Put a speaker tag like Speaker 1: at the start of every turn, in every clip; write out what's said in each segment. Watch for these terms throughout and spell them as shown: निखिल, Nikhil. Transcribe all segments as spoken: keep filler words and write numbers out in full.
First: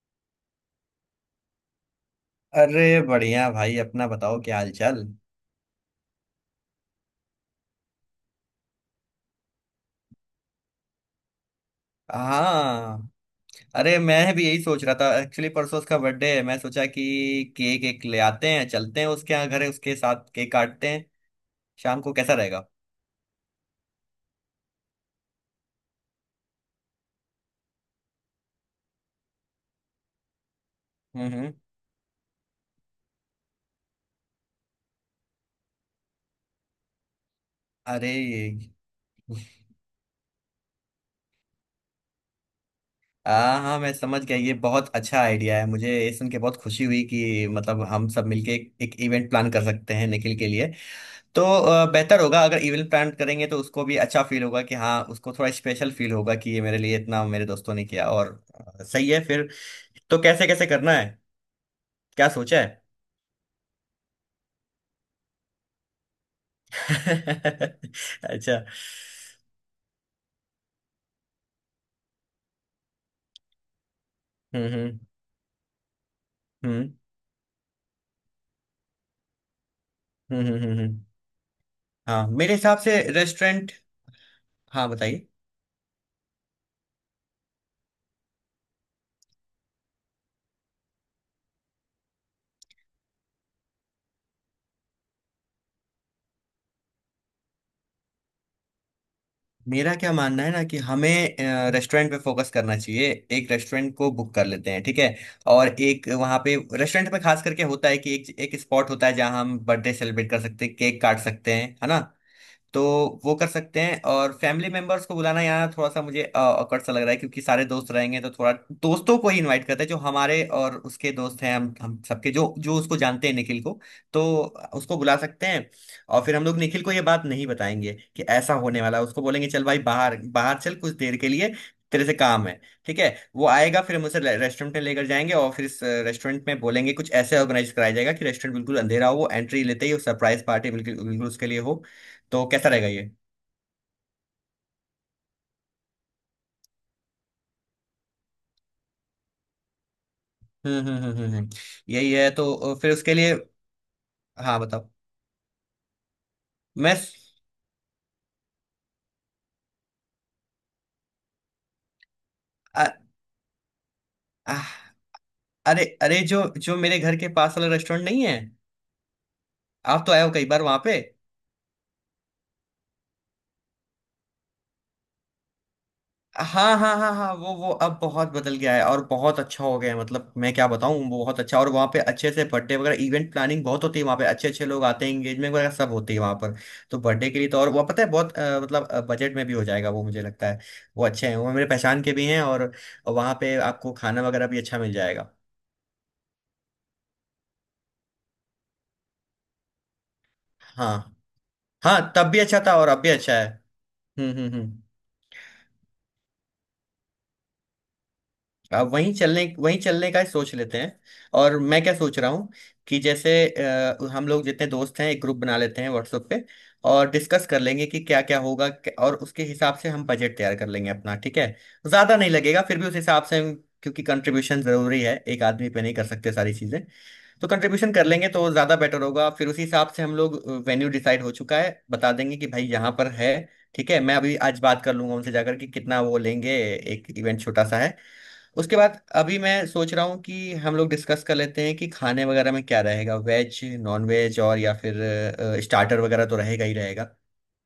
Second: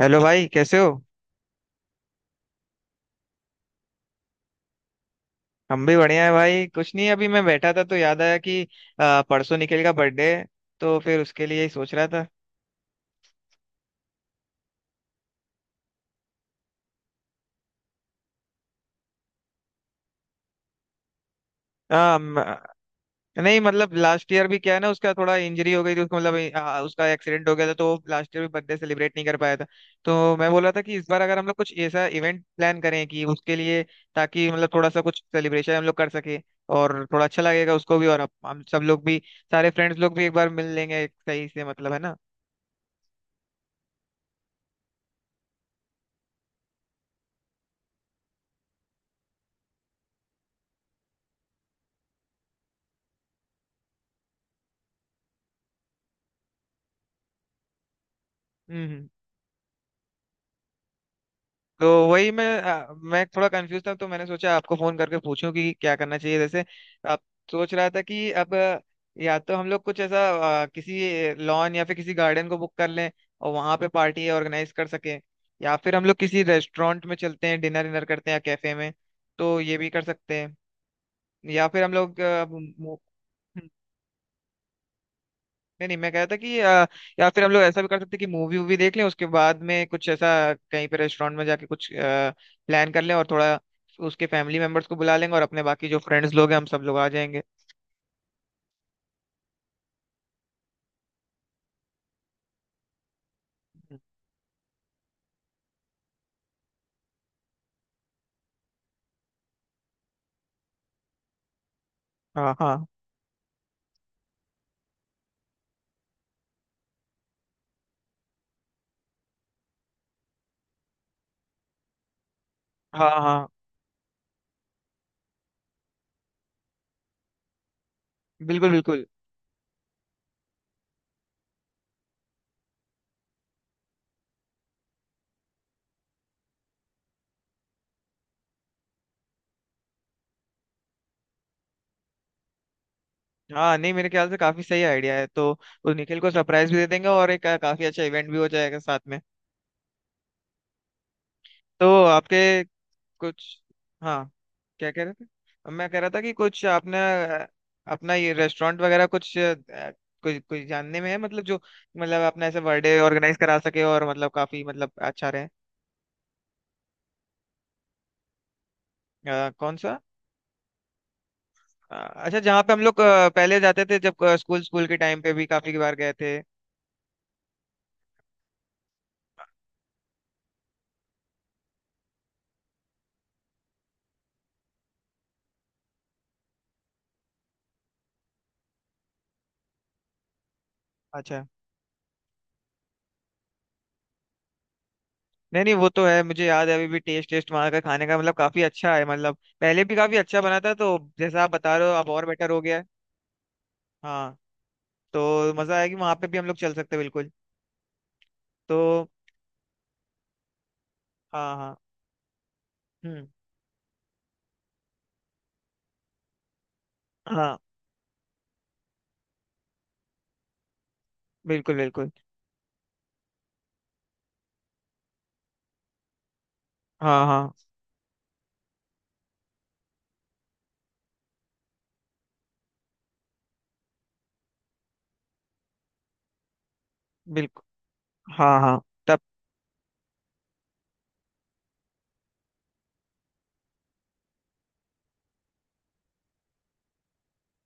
Speaker 1: Hello भाई कैसे हो।
Speaker 2: अरे बढ़िया भाई अपना बताओ क्या हाल चाल।
Speaker 1: हम भी बढ़िया है भाई, कुछ नहीं अभी मैं बैठा था तो याद आया कि आ, परसों निखिल का बर्थडे है। तो फिर उसके लिए ही सोच रहा था।
Speaker 2: हाँ। अरे मैं भी यही सोच रहा था एक्चुअली परसों उसका बर्थडे है। मैं सोचा कि केक एक ले आते हैं चलते हैं उसके यहाँ घर है उसके साथ केक काटते हैं। शाम को
Speaker 1: आ,
Speaker 2: कैसा
Speaker 1: म-
Speaker 2: रहेगा।
Speaker 1: नहीं मतलब लास्ट ईयर भी क्या है ना, उसका थोड़ा इंजरी हो गई थी उसको मतलब आ, उसका एक्सीडेंट हो गया था, तो वो लास्ट ईयर भी बर्थडे सेलिब्रेट नहीं कर पाया था। तो मैं बोल रहा था कि इस बार
Speaker 2: हम्म
Speaker 1: अगर हम
Speaker 2: हम्म।
Speaker 1: लोग कुछ ऐसा इवेंट प्लान करें कि उसके लिए, ताकि मतलब थोड़ा सा कुछ सेलिब्रेशन हम लोग कर सके, और थोड़ा अच्छा लगेगा उसको भी
Speaker 2: अरे
Speaker 1: और हम
Speaker 2: ये-
Speaker 1: हम सब लोग भी। सारे फ्रेंड्स लोग भी एक बार मिल लेंगे सही से, मतलब है ना।
Speaker 2: हाँ हाँ मैं समझ गया ये बहुत अच्छा आइडिया है। मुझे ये सुन के बहुत खुशी हुई कि मतलब हम सब मिलके एक, एक इवेंट प्लान कर सकते हैं निखिल के लिए। तो अ, बेहतर होगा अगर इवेंट प्लान करेंगे तो उसको भी अच्छा फील होगा कि हाँ उसको थोड़ा स्पेशल फील होगा कि ये मेरे लिए इतना मेरे दोस्तों ने किया। और अ,
Speaker 1: हम्म हम्म।
Speaker 2: सही है फिर। तो कैसे कैसे करना है।
Speaker 1: तो
Speaker 2: क्या
Speaker 1: वही मैं
Speaker 2: सोचा है?
Speaker 1: आ, मैं थोड़ा कंफ्यूज था तो मैंने सोचा आपको फोन करके पूछूं कि क्या करना चाहिए, जैसे आप। सोच रहा था कि अब
Speaker 2: अच्छा।
Speaker 1: अ, या तो हम लोग कुछ ऐसा अ, किसी लॉन या फिर किसी गार्डन को बुक कर लें और वहां पे पार्टी ऑर्गेनाइज
Speaker 2: हम्म
Speaker 1: कर
Speaker 2: हम्म
Speaker 1: सकें। या फिर हम लोग किसी
Speaker 2: हम्म
Speaker 1: रेस्टोरेंट में चलते हैं, डिनर डिनर करते हैं या कैफे में, तो ये भी कर सकते
Speaker 2: हम्म
Speaker 1: हैं।
Speaker 2: हम्म हम्म, हम्म।
Speaker 1: या फिर हम लोग
Speaker 2: हाँ,
Speaker 1: आ,
Speaker 2: मेरे हिसाब
Speaker 1: मु-
Speaker 2: से रेस्टोरेंट। हाँ बताइए।
Speaker 1: नहीं नहीं, मैं कह रहा था कि अ, या फिर हम लोग ऐसा भी कर सकते हैं कि मूवी वूवी देख लें, उसके बाद में कुछ ऐसा कहीं पे रेस्टोरेंट में जाके कुछ प्लान कर लें, और थोड़ा उसके फैमिली मेंबर्स को बुला लेंगे और अपने बाकी जो फ्रेंड्स लोग हैं हम सब लोग आ जाएंगे।
Speaker 2: मेरा क्या मानना है ना कि हमें रेस्टोरेंट पे फोकस करना चाहिए। एक रेस्टोरेंट को बुक कर लेते हैं ठीक है। और एक वहाँ पे रेस्टोरेंट पे खास करके होता है कि एक एक स्पॉट होता है जहाँ हम बर्थडे सेलिब्रेट कर सकते हैं केक काट सकते हैं है ना।
Speaker 1: हाँ
Speaker 2: तो
Speaker 1: हाँ
Speaker 2: वो कर सकते हैं। और फैमिली मेंबर्स को बुलाना यहाँ थोड़ा सा मुझे अ, awkward सा लग रहा है क्योंकि सारे दोस्त रहेंगे तो थोड़ा दोस्तों को ही इनवाइट करते हैं जो हमारे और उसके दोस्त हैं हम हम सबके जो जो उसको
Speaker 1: हाँ
Speaker 2: जानते हैं
Speaker 1: हाँ।
Speaker 2: निखिल को। तो उसको बुला सकते हैं। और फिर हम लोग निखिल को ये बात नहीं बताएंगे कि ऐसा
Speaker 1: बिल्कुल
Speaker 2: होने वाला
Speaker 1: बिल्कुल।
Speaker 2: है। उसको बोलेंगे चल भाई बाहर बाहर चल कुछ देर के लिए तेरे से काम है ठीक है। वो आएगा फिर हम उसे रेस्टोरेंट में लेकर जाएंगे और फिर इस रेस्टोरेंट में बोलेंगे कुछ ऐसे ऑर्गेनाइज कराया जाएगा कि रेस्टोरेंट बिल्कुल अंधेरा हो, वो एंट्री लेते ही सरप्राइज पार्टी बिल्कुल बिल्कुल उसके लिए हो। तो कैसा रहेगा ये?
Speaker 1: हाँ नहीं मेरे ख्याल से काफी सही आइडिया है, तो उस निखिल को सरप्राइज भी दे देंगे और एक अ, काफी अच्छा इवेंट भी हो जाएगा साथ में।
Speaker 2: हम्म हम्म हम्म हम्म हम्म।
Speaker 1: तो
Speaker 2: यही है
Speaker 1: आपके
Speaker 2: तो अ, फिर उसके लिए।
Speaker 1: कुछ, हाँ,
Speaker 2: हाँ बताओ।
Speaker 1: क्या कह रहे थे। अब मैं कह रहा था कि कुछ
Speaker 2: मैं।
Speaker 1: आपने अ, अपना ये रेस्टोरेंट वगैरह कुछ अ, कुछ कुछ जानने में है मतलब जो, मतलब आपने ऐसे
Speaker 2: अ-
Speaker 1: बर्थडे ऑर्गेनाइज करा सके और मतलब
Speaker 2: अ-
Speaker 1: काफी मतलब अच्छा रहे।
Speaker 2: अरे अरे जो जो मेरे घर के पास वाला रेस्टोरेंट नहीं है,
Speaker 1: अ, कौन सा।
Speaker 2: आप तो आए हो कई बार वहां पे।
Speaker 1: अ, अच्छा, जहाँ पे हम लोग अ, पहले जाते थे, जब स्कूल स्कूल के टाइम पे भी काफी बार गए थे।
Speaker 2: हाँ हाँ हाँ हाँ वो वो अब बहुत बदल गया है और बहुत अच्छा हो गया है। मतलब मैं क्या बताऊँ वो बहुत अच्छा, और वहाँ पे अच्छे से बर्थडे वगैरह इवेंट प्लानिंग बहुत होती है वहाँ पे, अच्छे अच्छे लोग आते हैं एंगेजमेंट वगैरह सब होती है वहाँ पर। तो बर्थडे के लिए तो, और वो पता है बहुत अ, मतलब बजट में भी हो जाएगा वो मुझे लगता है। वो अच्छे हैं
Speaker 1: अच्छा।
Speaker 2: वो मेरे पहचान के भी हैं। और वहाँ पे आपको खाना वगैरह भी अच्छा मिल जाएगा।
Speaker 1: नहीं नहीं, वो तो है, मुझे याद है अभी भी, टेस्ट टेस्ट वहाँ का खाने का मतलब काफी अच्छा है, मतलब पहले भी काफी अच्छा बना था, तो
Speaker 2: हाँ।
Speaker 1: जैसा आप बता रहे हो
Speaker 2: हाँ
Speaker 1: अब और
Speaker 2: तब भी
Speaker 1: बेटर
Speaker 2: अच्छा
Speaker 1: हो
Speaker 2: था
Speaker 1: गया है।
Speaker 2: और अब भी अच्छा है। हम्म
Speaker 1: हाँ।
Speaker 2: हम्म हम्म।
Speaker 1: तो मजा आएगी, वहां पे भी हम लोग चल सकते हैं बिल्कुल। तो
Speaker 2: अब वहीं चलने वहीं चलने का ही सोच लेते हैं।
Speaker 1: हाँ
Speaker 2: और
Speaker 1: हाँ।
Speaker 2: मैं क्या सोच रहा हूँ कि
Speaker 1: हम्म।
Speaker 2: जैसे अ, हम लोग जितने दोस्त हैं एक ग्रुप बना लेते हैं व्हाट्सएप पे, और डिस्कस
Speaker 1: हाँ
Speaker 2: कर लेंगे कि क्या क्या होगा क- और उसके हिसाब से हम बजट तैयार कर लेंगे अपना ठीक है।
Speaker 1: बिल्कुल बिल्कुल।
Speaker 2: ज़्यादा नहीं लगेगा फिर भी उस हिसाब से हम- क्योंकि कंट्रीब्यूशन ज़रूरी है, एक आदमी पे नहीं कर सकते सारी चीज़ें।
Speaker 1: हाँ
Speaker 2: तो
Speaker 1: हाँ
Speaker 2: कंट्रीब्यूशन कर लेंगे तो ज़्यादा बेटर होगा, फिर उसी हिसाब से हम लोग वेन्यू डिसाइड हो चुका है बता देंगे कि भाई यहाँ पर है ठीक है। मैं अभी आज बात कर लूंगा उनसे जाकर कि कितना वो लेंगे, एक इवेंट छोटा सा
Speaker 1: बिल्कुल।
Speaker 2: है।
Speaker 1: हाँ
Speaker 2: उसके
Speaker 1: हाँ।
Speaker 2: बाद
Speaker 1: तब।
Speaker 2: अभी मैं सोच रहा हूँ कि हम लोग डिस्कस कर लेते हैं कि खाने वगैरह में क्या रहेगा, वेज नॉन वेज, और या फिर स्टार्टर वगैरह तो रहेगा ही रहेगा।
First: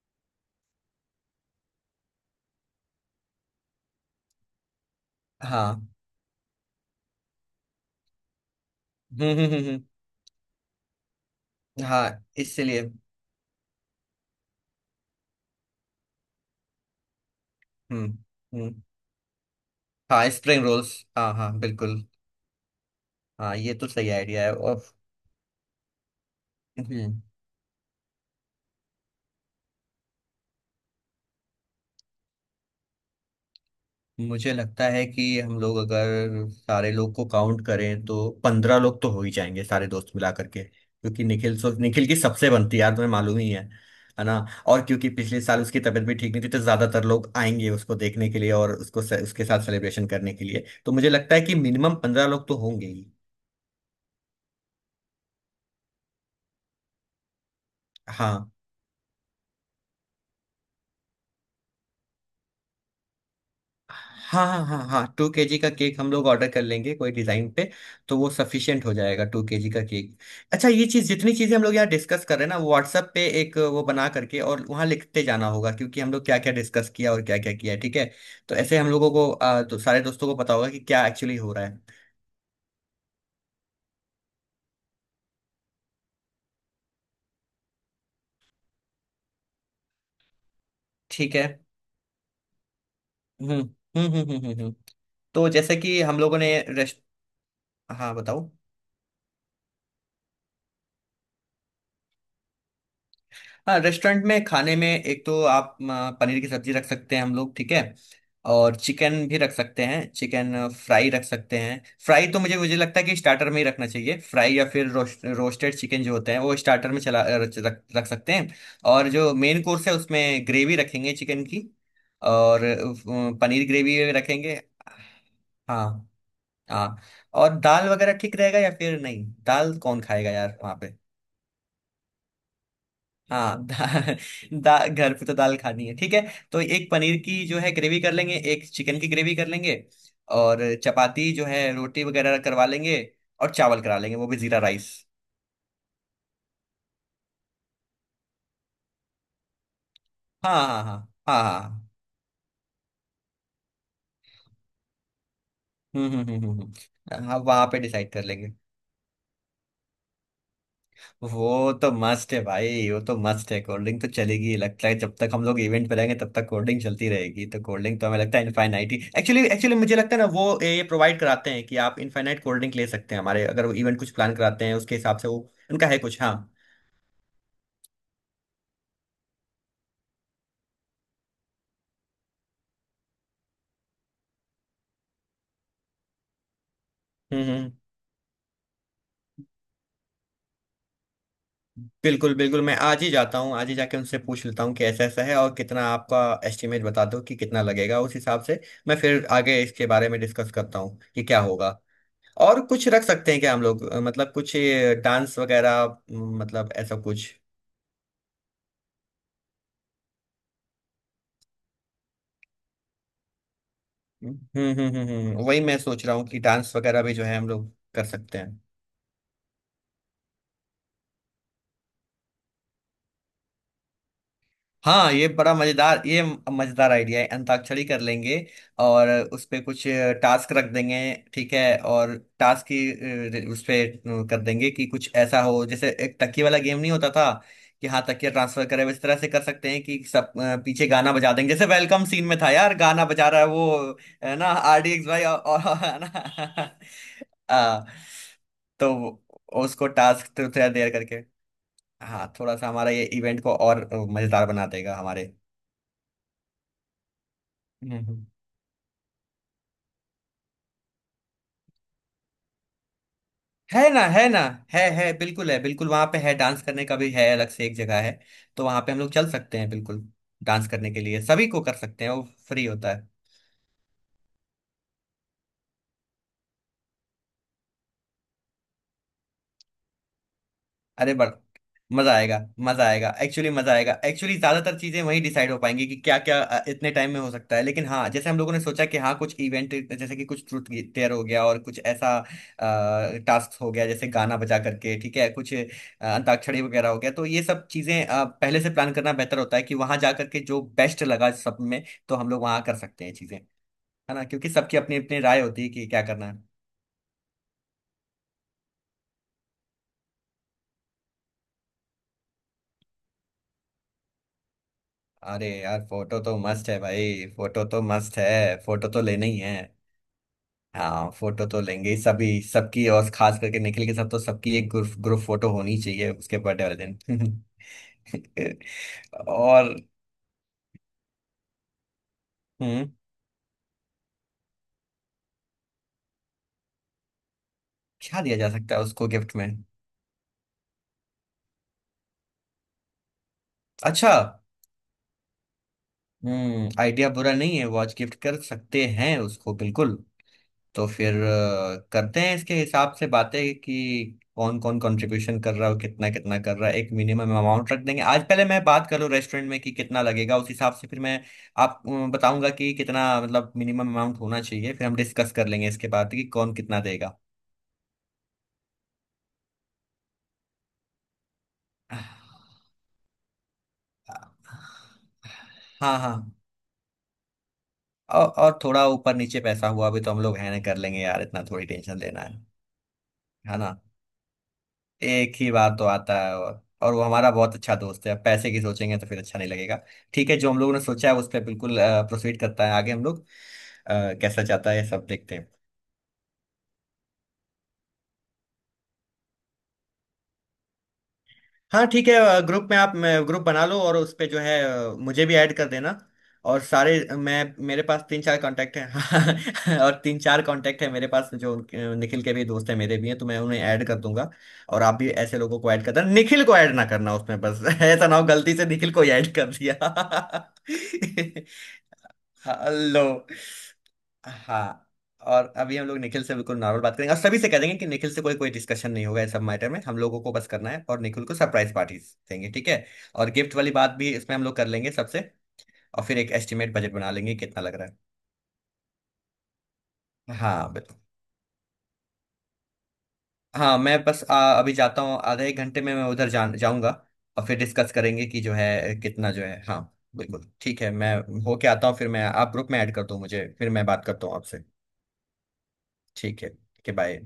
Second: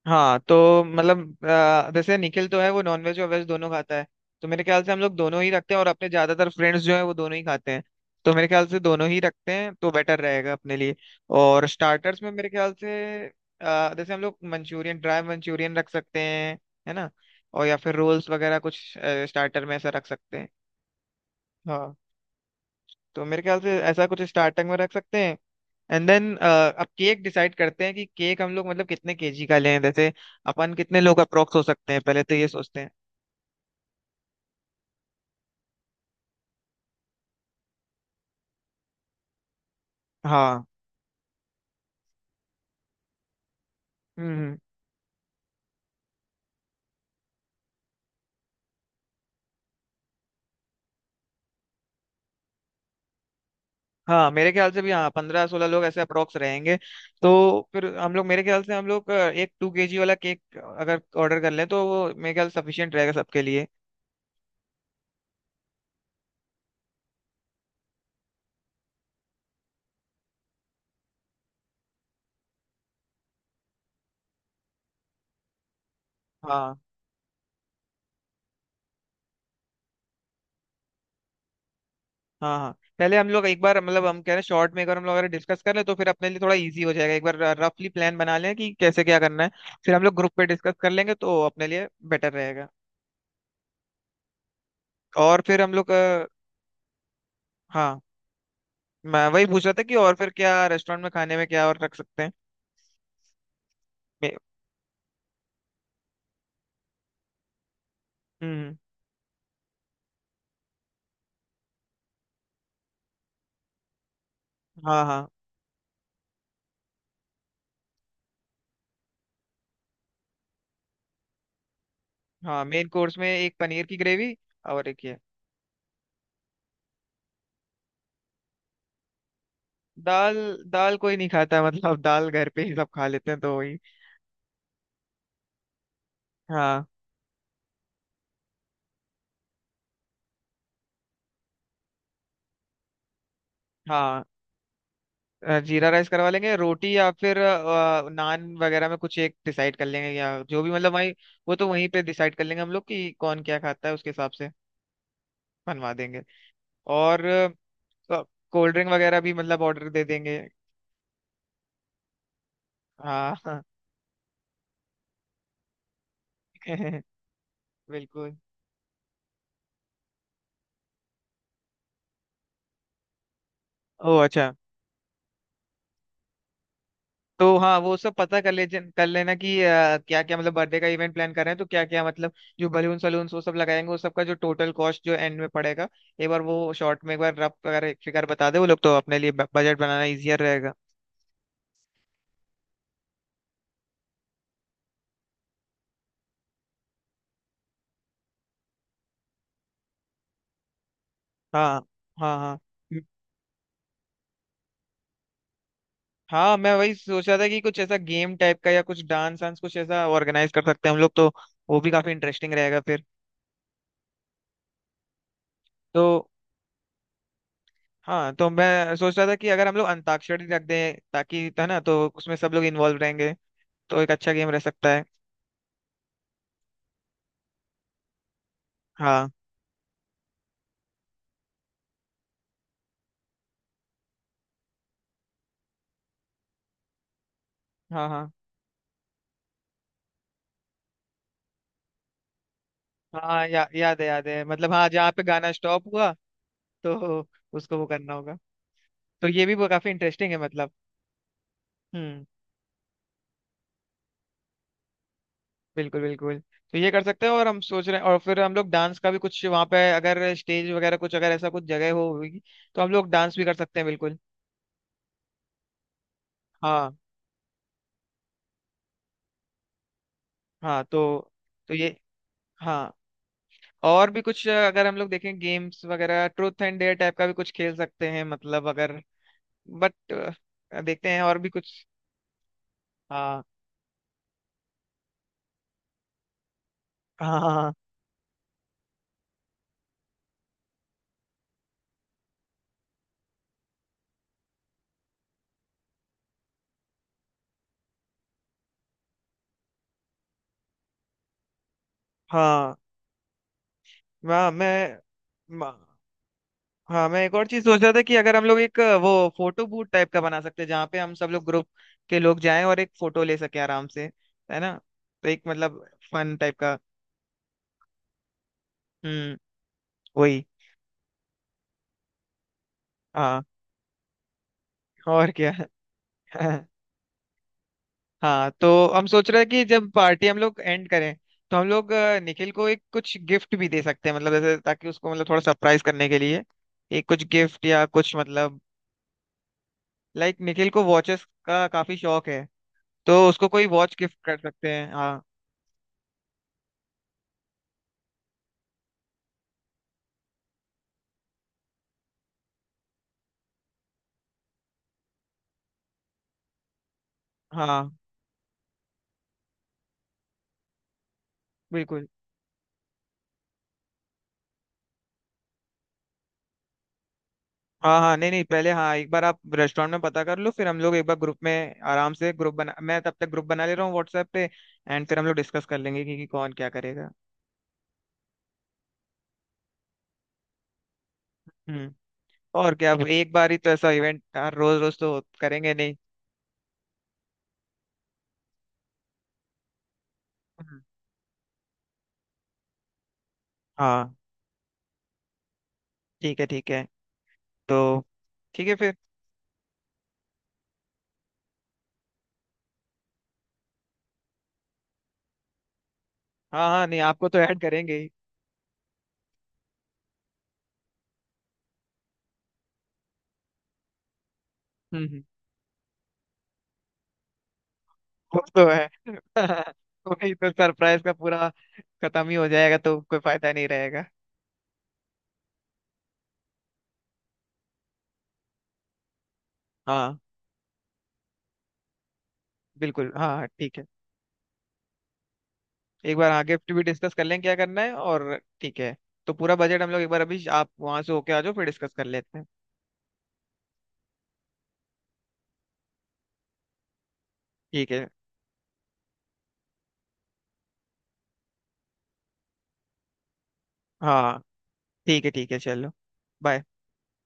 Speaker 1: हाँ तो मतलब अ, जैसे निखिल तो है वो नॉनवेज और वेज दोनों खाता है, तो मेरे ख्याल से हम लोग दोनों ही रखते हैं,
Speaker 2: हाँ।
Speaker 1: और अपने ज्यादातर फ्रेंड्स जो है वो दोनों ही खाते हैं, तो मेरे ख्याल से दोनों ही
Speaker 2: हम्म
Speaker 1: रखते
Speaker 2: हम्म
Speaker 1: हैं
Speaker 2: हम्म
Speaker 1: तो बेटर रहेगा अपने लिए। और
Speaker 2: हम्म,
Speaker 1: स्टार्टर्स
Speaker 2: हाँ
Speaker 1: में मेरे ख्याल
Speaker 2: इसलिए।
Speaker 1: से अ, जैसे हम लोग मंचूरियन, ड्राई मंचूरियन रख सकते हैं, है ना, और या फिर
Speaker 2: हम्म
Speaker 1: रोल्स वगैरह कुछ
Speaker 2: हम्म।
Speaker 1: स्टार्टर में ऐसा रख
Speaker 2: हाँ
Speaker 1: सकते हैं।
Speaker 2: स्प्रिंग रोल्स हाँ हाँ
Speaker 1: हाँ,
Speaker 2: बिल्कुल।
Speaker 1: तो मेरे
Speaker 2: हाँ
Speaker 1: ख्याल
Speaker 2: ये
Speaker 1: से
Speaker 2: तो
Speaker 1: ऐसा
Speaker 2: सही
Speaker 1: कुछ
Speaker 2: आइडिया है।
Speaker 1: स्टार्टिंग में
Speaker 2: और
Speaker 1: रख सकते हैं। एंड देन, अब
Speaker 2: हम्म।
Speaker 1: केक डिसाइड करते हैं कि केक हम लोग मतलब कितने केजी का लें, जैसे अपन कितने लोग अप्रोक्स हो सकते हैं पहले तो ये सोचते हैं।
Speaker 2: मुझे लगता है कि हम लोग अगर सारे लोग को काउंट करें तो पंद्रह लोग तो हो ही जाएंगे सारे दोस्त मिला करके,
Speaker 1: हाँ।
Speaker 2: क्योंकि निखिल सो निखिल की सबसे बनती है यार तुम्हें मालूम ही है। है
Speaker 1: हम्म
Speaker 2: ना।
Speaker 1: हम्म,
Speaker 2: और क्योंकि पिछले साल उसकी तबीयत भी ठीक नहीं थी तो ज्यादातर लोग आएंगे उसको देखने के लिए और उसको से, उसके साथ सेलिब्रेशन करने के लिए। तो मुझे लगता है कि मिनिमम पंद्रह लोग तो होंगे ही।
Speaker 1: हाँ मेरे ख्याल से भी, हाँ पंद्रह सोलह लोग ऐसे अप्रोक्स रहेंगे। तो फिर हम लोग, मेरे
Speaker 2: हाँ
Speaker 1: ख्याल से हम लोग अ, एक टू केजी वाला केक अगर ऑर्डर कर लें तो वो मेरे ख्याल सफिशियंट रहेगा सबके लिए।
Speaker 2: हाँ हाँ हाँ हाँ, टू केजी का केक हम लोग ऑर्डर कर लेंगे कोई डिजाइन पे। तो वो सफिशियंट हो जाएगा टू केजी का केक। अच्छा ये चीज जितनी चीजें हम लोग यहाँ डिस्कस कर रहे हैं ना व्हाट्सएप पे एक वो बना करके और वहाँ लिखते जाना होगा, क्योंकि हम लोग क्या क्या
Speaker 1: हाँ
Speaker 2: डिस्कस किया और क्या क्या किया है ठीक है। तो ऐसे हम लोगों को आ, तो सारे दोस्तों को पता होगा कि क्या एक्चुअली हो रहा है।
Speaker 1: हाँ हाँ। पहले हम लोग एक बार मतलब, हम कह रहे हैं शॉर्ट में एक बार हम लोग अगर डिस्कस कर ले तो फिर अपने लिए थोड़ा इजी हो जाएगा। एक बार रफली प्लान बना लें कि कैसे क्या करना है, फिर हम लोग ग्रुप पे डिस्कस कर लेंगे
Speaker 2: ठीक
Speaker 1: तो
Speaker 2: है।
Speaker 1: अपने लिए बेटर रहेगा।
Speaker 2: हम्म हम्म हम्म हम्म हम्म हम्म।
Speaker 1: और
Speaker 2: तो
Speaker 1: फिर हम
Speaker 2: जैसे
Speaker 1: लोग
Speaker 2: कि हम
Speaker 1: अ,
Speaker 2: लोगों ने रेस्ट।
Speaker 1: हाँ
Speaker 2: हाँ बताओ।
Speaker 1: मैं वही पूछ रहा था कि और फिर क्या रेस्टोरेंट में खाने में क्या और रख सकते हैं।
Speaker 2: हाँ रेस्टोरेंट
Speaker 1: मे-
Speaker 2: में खाने में एक तो आप आ, पनीर की सब्जी रख सकते हैं हम लोग ठीक है।
Speaker 1: हम्म।
Speaker 2: और चिकन भी रख सकते हैं, चिकन फ्राई रख सकते हैं। फ्राई तो मुझे मुझे लगता है कि स्टार्टर में ही रखना चाहिए, फ्राई या फिर
Speaker 1: हाँ
Speaker 2: रोस्ट,
Speaker 1: हाँ।
Speaker 2: रोस्टेड चिकन जो होते हैं वो स्टार्टर में चला रख, रख रख सकते हैं। और जो मेन कोर्स है उसमें ग्रेवी रखेंगे चिकन की।
Speaker 1: हाँ
Speaker 2: और
Speaker 1: मेन कोर्स में
Speaker 2: अ,
Speaker 1: एक
Speaker 2: पनीर
Speaker 1: पनीर की
Speaker 2: ग्रेवी
Speaker 1: ग्रेवी
Speaker 2: रखेंगे।
Speaker 1: और एक ये
Speaker 2: हाँ। हाँ। और दाल वगैरह ठीक रहेगा, या फिर नहीं दाल कौन खाएगा
Speaker 1: दाल।
Speaker 2: यार वहाँ
Speaker 1: दाल
Speaker 2: पे?
Speaker 1: कोई नहीं खाता मतलब दाल घर पे ही सब खा लेते हैं तो
Speaker 2: हाँ
Speaker 1: वही।
Speaker 2: दाल दा, घर पे तो दाल खानी है ठीक है। तो
Speaker 1: हाँ।
Speaker 2: एक पनीर की जो है ग्रेवी कर लेंगे, एक चिकन की ग्रेवी कर लेंगे। और चपाती जो है रोटी वगैरह करवा लेंगे। और चावल करा लेंगे
Speaker 1: हाँ
Speaker 2: वो भी जीरा राइस।
Speaker 1: अ, जीरा राइस करवा लेंगे, रोटी या फिर अ, नान वगैरह में कुछ एक डिसाइड कर लेंगे या
Speaker 2: हाँ
Speaker 1: जो भी
Speaker 2: हाँ
Speaker 1: मतलब
Speaker 2: हाँ
Speaker 1: वही।
Speaker 2: हाँ
Speaker 1: वो
Speaker 2: हाँ
Speaker 1: तो वहीं
Speaker 2: हाँ,
Speaker 1: पे डिसाइड कर लेंगे हम लोग कि कौन क्या खाता है उसके हिसाब से बनवा
Speaker 2: हम्म हम्म
Speaker 1: देंगे।
Speaker 2: हम्म हम्म
Speaker 1: और
Speaker 2: हम्म। हाँ वहाँ पे डिसाइड कर लेंगे।
Speaker 1: कोल्ड ड्रिंक वगैरह भी मतलब ऑर्डर दे देंगे।
Speaker 2: वो तो मस्त है भाई, वो तो मस्त है,
Speaker 1: हाँ
Speaker 2: कोल्ड ड्रिंक तो चलेगी लगता है, जब तक हम लोग इवेंट पे रहेंगे तब तक कोल्ड ड्रिंक चलती रहेगी। तो कोल्ड ड्रिंक तो हमें
Speaker 1: बिल्कुल।
Speaker 2: लगता है इनफाइनाइट ही एक्चुअली। एक्चुअली मुझे लगता है ना वो ये प्रोवाइड कराते हैं कि आप इनफाइनाइट कोल्ड ड्रिंक ले सकते हैं हमारे, अगर वो इवेंट कुछ
Speaker 1: ओ
Speaker 2: प्लान
Speaker 1: अच्छा।
Speaker 2: कराते हैं उसके हिसाब से वो उनका है कुछ हाँ।
Speaker 1: तो हाँ वो सब पता कर ले, कर लेना कि क्या क्या मतलब बर्थडे का इवेंट प्लान कर रहे हैं तो क्या क्या मतलब जो बलून सलून वो सब लगाएंगे, वो सबका जो टोटल कॉस्ट जो एंड में पड़ेगा, एक बार वो शॉर्ट में एक बार
Speaker 2: हम्म
Speaker 1: रफ
Speaker 2: हम्म।
Speaker 1: अगर फिगर बता दे वो लोग तो अपने लिए बजट बनाना इजियर रहेगा।
Speaker 2: बिल्कुल बिल्कुल मैं आज ही जाता हूँ, आज ही जाके उनसे पूछ लेता हूँ कि ऐसा ऐसा है और कितना आपका एस्टिमेट बता दो कि कितना लगेगा उस हिसाब से। मैं फिर आगे इसके बारे में डिस्कस करता हूँ कि क्या
Speaker 1: हाँ
Speaker 2: होगा।
Speaker 1: हाँ हाँ।
Speaker 2: और कुछ
Speaker 1: हम्म,
Speaker 2: रख सकते हैं क्या हम लोग अ, मतलब कुछ ये डांस वगैरह, म,
Speaker 1: हाँ
Speaker 2: मतलब
Speaker 1: मैं वही
Speaker 2: ऐसा
Speaker 1: सोच
Speaker 2: कुछ।
Speaker 1: रहा था कि कुछ ऐसा गेम टाइप का या कुछ डांस वांस कुछ ऐसा ऑर्गेनाइज कर सकते हैं हम लोग तो वो भी काफी इंटरेस्टिंग रहेगा फिर।
Speaker 2: हम्म हम्म हम्म हम्म, हम्म, वही मैं
Speaker 1: तो
Speaker 2: सोच रहा हूँ कि डांस वगैरह भी जो है हम लोग कर
Speaker 1: हाँ,
Speaker 2: सकते
Speaker 1: तो
Speaker 2: हैं।
Speaker 1: मैं सोच रहा था कि अगर हम लोग अंताक्षरी रख दें, ताकि, है ना, तो उसमें सब लोग इन्वॉल्व रहेंगे तो एक अच्छा गेम रह सकता है।
Speaker 2: हाँ ये बड़ा मजेदार, ये मजेदार आइडिया है, अंताक्षरी कर लेंगे। और
Speaker 1: हाँ
Speaker 2: उस पे कुछ टास्क रख देंगे ठीक है। और टास्क की अ, उस पे कर देंगे कि कुछ ऐसा हो जैसे एक तकिया वाला गेम नहीं होता था कि हाँ
Speaker 1: हाँ हाँ
Speaker 2: तकिया ट्रांसफर करे, इस तरह से कर सकते हैं कि सब अ, पीछे गाना बजा देंगे जैसे वेलकम सीन में था यार गाना बजा रहा
Speaker 1: हाँ।
Speaker 2: है
Speaker 1: या,
Speaker 2: वो,
Speaker 1: याद है, याद
Speaker 2: है
Speaker 1: है
Speaker 2: ना
Speaker 1: मतलब, हाँ
Speaker 2: आर डी एक्स
Speaker 1: जहाँ पे
Speaker 2: भाई और
Speaker 1: गाना
Speaker 2: और-
Speaker 1: स्टॉप
Speaker 2: है ना।
Speaker 1: हुआ तो उसको
Speaker 2: आ,
Speaker 1: वो करना होगा,
Speaker 2: तो
Speaker 1: तो ये भी वो
Speaker 2: उसको
Speaker 1: काफी
Speaker 2: टास्क
Speaker 1: इंटरेस्टिंग है
Speaker 2: तो थोड़ा
Speaker 1: मतलब।
Speaker 2: देर करके।
Speaker 1: हम्म।
Speaker 2: हाँ थोड़ा सा हमारा ये इवेंट को और अ, मजेदार बना देगा हमारे।
Speaker 1: बिल्कुल बिल्कुल। तो ये कर सकते हैं, और हम सोच रहे हैं, और
Speaker 2: हम्म।
Speaker 1: फिर हम लोग डांस का भी कुछ वहाँ पे अगर स्टेज वगैरह कुछ, अगर ऐसा कुछ जगह हो होगी तो हम लोग डांस भी कर सकते हैं
Speaker 2: है ना,
Speaker 1: बिल्कुल।
Speaker 2: है ना। है है बिल्कुल है, बिल्कुल वहां पे है डांस करने
Speaker 1: हाँ
Speaker 2: का भी, है अलग से एक जगह है। तो वहां पे हम लोग चल सकते हैं बिल्कुल। डांस
Speaker 1: हाँ।
Speaker 2: करने के लिए
Speaker 1: तो
Speaker 2: सभी को
Speaker 1: तो
Speaker 2: कर
Speaker 1: ये,
Speaker 2: सकते हैं वो फ्री
Speaker 1: हाँ
Speaker 2: होता है।
Speaker 1: और भी कुछ अ, अगर हम लोग देखें गेम्स वगैरह, ट्रूथ एंड डेयर टाइप का भी कुछ खेल सकते हैं मतलब अगर, बट, देखते
Speaker 2: अरे
Speaker 1: हैं
Speaker 2: बड़
Speaker 1: और भी कुछ।
Speaker 2: मजा आएगा, मजा आएगा
Speaker 1: हाँ
Speaker 2: एक्चुअली, मजा आएगा एक्चुअली। ज्यादातर चीजें वहीं डिसाइड हो पाएंगी कि क्या क्या इतने टाइम में हो सकता है।
Speaker 1: हाँ
Speaker 2: लेकिन हाँ जैसे हम लोगों ने सोचा कि हाँ कुछ इवेंट जैसे कि कुछ ट्रूथ टेयर हो गया और कुछ ऐसा टास्क हो गया जैसे गाना बजा करके ठीक है कुछ अ, अंताक्षरी वगैरह हो गया, तो ये सब चीजें अ, पहले से प्लान करना बेहतर होता है कि वहां जा करके जो बेस्ट लगा सब में, तो हम लोग वहां
Speaker 1: हाँ।
Speaker 2: कर सकते हैं चीजें, है ना, क्योंकि
Speaker 1: मैं
Speaker 2: सबकी अपनी
Speaker 1: मैं
Speaker 2: अपनी राय होती है
Speaker 1: म-
Speaker 2: कि क्या करना है।
Speaker 1: हाँ मैं एक और चीज सोच रहा था कि अगर हम लोग एक अ, वो फोटो बूथ टाइप का बना सकते हैं जहाँ पे हम सब लोग ग्रुप के लोग जाएं और एक फोटो ले सके आराम से, है ना, तो एक
Speaker 2: अरे यार
Speaker 1: मतलब
Speaker 2: फोटो
Speaker 1: फन
Speaker 2: तो
Speaker 1: टाइप
Speaker 2: मस्त
Speaker 1: का।
Speaker 2: है भाई, फोटो तो मस्त है, फोटो तो लेना
Speaker 1: हम्म।
Speaker 2: ही है।
Speaker 1: वही।
Speaker 2: हाँ फोटो तो लेंगे ही सभी सबकी, और खास
Speaker 1: हाँ
Speaker 2: करके निखिल के साथ तो सबकी एक ग्रुप ग्रुप
Speaker 1: और
Speaker 2: फोटो
Speaker 1: क्या।
Speaker 2: होनी चाहिए उसके बर्थडे वाले दिन।
Speaker 1: हाँ तो हम सोच रहे हैं कि
Speaker 2: और
Speaker 1: जब पार्टी हम लोग एंड करें तो हम लोग अ, निखिल को एक
Speaker 2: हम्म।
Speaker 1: कुछ गिफ्ट भी दे सकते हैं मतलब, जैसे ताकि उसको मतलब थोड़ा सरप्राइज करने के लिए एक कुछ गिफ्ट या कुछ
Speaker 2: क्या दिया जा
Speaker 1: मतलब,
Speaker 2: सकता है उसको गिफ्ट में?
Speaker 1: लाइक निखिल को वॉचेस का काफी शौक है तो उसको कोई वॉच
Speaker 2: अच्छा।
Speaker 1: गिफ्ट कर सकते हैं हाँ।
Speaker 2: हम्म आइडिया बुरा नहीं है, वॉच गिफ्ट कर सकते हैं उसको बिल्कुल। तो फिर अ, करते हैं इसके हिसाब से बातें कि कौन कौन कंट्रीब्यूशन कर रहा है और कितना कितना कर रहा है, एक मिनिमम अमाउंट रख
Speaker 1: हाँ
Speaker 2: देंगे। आज पहले मैं बात करूँ रेस्टोरेंट में कि कितना लगेगा उस हिसाब से, फिर मैं आप अ,
Speaker 1: बिल्कुल।
Speaker 2: बताऊंगा कि कितना मतलब मिनिमम अमाउंट होना चाहिए, फिर हम डिस्कस कर लेंगे इसके बाद कि कौन कितना देगा।
Speaker 1: हाँ हाँ नहीं नहीं, पहले हाँ एक बार आप रेस्टोरेंट में पता कर लो, फिर हम लोग एक बार ग्रुप में आराम से ग्रुप बना, मैं तब तक ग्रुप बना ले रहा हूँ व्हाट्सएप पे, एंड फिर हम लोग डिस्कस कर
Speaker 2: हाँ
Speaker 1: लेंगे
Speaker 2: हाँ।
Speaker 1: कि, कि कौन क्या करेगा।
Speaker 2: औ, और थोड़ा ऊपर नीचे पैसा हुआ भी तो हम लोग है ना कर लेंगे यार, इतना थोड़ी
Speaker 1: हम्म।
Speaker 2: टेंशन लेना है
Speaker 1: और क्या, अब एक बार
Speaker 2: है
Speaker 1: ही तो
Speaker 2: ना।
Speaker 1: ऐसा इवेंट यार, रोज रोज तो
Speaker 2: एक ही बार
Speaker 1: करेंगे
Speaker 2: तो
Speaker 1: नहीं।
Speaker 2: आता है, और और वो हमारा बहुत अच्छा दोस्त है, पैसे की सोचेंगे तो फिर अच्छा नहीं लगेगा। ठीक है जो हम लोगों
Speaker 1: हम्म।
Speaker 2: ने सोचा है उस पर बिल्कुल प्रोसीड करता है आगे हम लोग,
Speaker 1: हाँ
Speaker 2: अ, कैसा जाता है सब देखते हैं।
Speaker 1: ठीक है ठीक है। तो ठीक है फिर।
Speaker 2: हाँ ठीक है। ग्रुप में आप ग्रुप बना लो और उस पे जो है अ, मुझे भी ऐड कर देना, और
Speaker 1: हाँ हाँ
Speaker 2: सारे
Speaker 1: नहीं आपको
Speaker 2: मैं
Speaker 1: तो ऐड
Speaker 2: मेरे
Speaker 1: करेंगे
Speaker 2: पास
Speaker 1: ही।
Speaker 2: तीन चार कांटेक्ट हैं और तीन चार कांटेक्ट है मेरे पास जो अ, निखिल के भी दोस्त हैं मेरे भी हैं, तो मैं उन्हें ऐड कर दूंगा। और आप
Speaker 1: हम्म
Speaker 2: भी
Speaker 1: हम्म।
Speaker 2: ऐसे लोगों को ऐड कर देना, निखिल को ऐड ना करना उसमें बस ऐसा ना हो
Speaker 1: वो
Speaker 2: गलती से
Speaker 1: तो है।
Speaker 2: निखिल को ही ऐड कर दिया।
Speaker 1: वही तो सरप्राइज का पूरा खत्म ही हो जाएगा तो
Speaker 2: हेलो।
Speaker 1: कोई फायदा नहीं रहेगा।
Speaker 2: हाँ। और अभी हम लोग निखिल से बिल्कुल नॉर्मल बात करेंगे और सभी से कह देंगे कि निखिल से कोई कोई डिस्कशन नहीं होगा इस सब मैटर में, हम
Speaker 1: हाँ
Speaker 2: लोगों को बस करना है और निखिल को सरप्राइज पार्टी देंगे ठीक है।
Speaker 1: बिल्कुल, हाँ
Speaker 2: और
Speaker 1: हाँ,
Speaker 2: गिफ्ट वाली
Speaker 1: ठीक है।
Speaker 2: बात भी इसमें हम लोग कर लेंगे सबसे, और
Speaker 1: एक
Speaker 2: फिर
Speaker 1: बार
Speaker 2: एक
Speaker 1: हाँ गिफ्ट
Speaker 2: एस्टिमेट
Speaker 1: भी
Speaker 2: बजट बना
Speaker 1: डिस्कस कर
Speaker 2: लेंगे
Speaker 1: लें क्या
Speaker 2: कितना लग
Speaker 1: करना
Speaker 2: रहा
Speaker 1: है, और ठीक है, तो पूरा बजट हम लोग एक बार
Speaker 2: है।
Speaker 1: अभी आप
Speaker 2: हाँ बिल्कुल।
Speaker 1: वहां से होके आ जाओ फिर डिस्कस कर लेते हैं।
Speaker 2: हाँ मैं बस आ, अभी जाता हूँ, आधे एक घंटे में मैं उधर जा, जाऊंगा, और फिर
Speaker 1: ठीक
Speaker 2: डिस्कस
Speaker 1: है।
Speaker 2: करेंगे कि जो है कितना जो है हाँ। बिल्कुल ठीक है, मैं होके आता हूँ फिर मैं आप ग्रुप में ऐड कर दो मुझे, फिर मैं बात करता हूँ
Speaker 1: हाँ
Speaker 2: आपसे।
Speaker 1: ठीक है ठीक है चलो।
Speaker 2: ठीक है
Speaker 1: बाय।
Speaker 2: ठीक है बाय।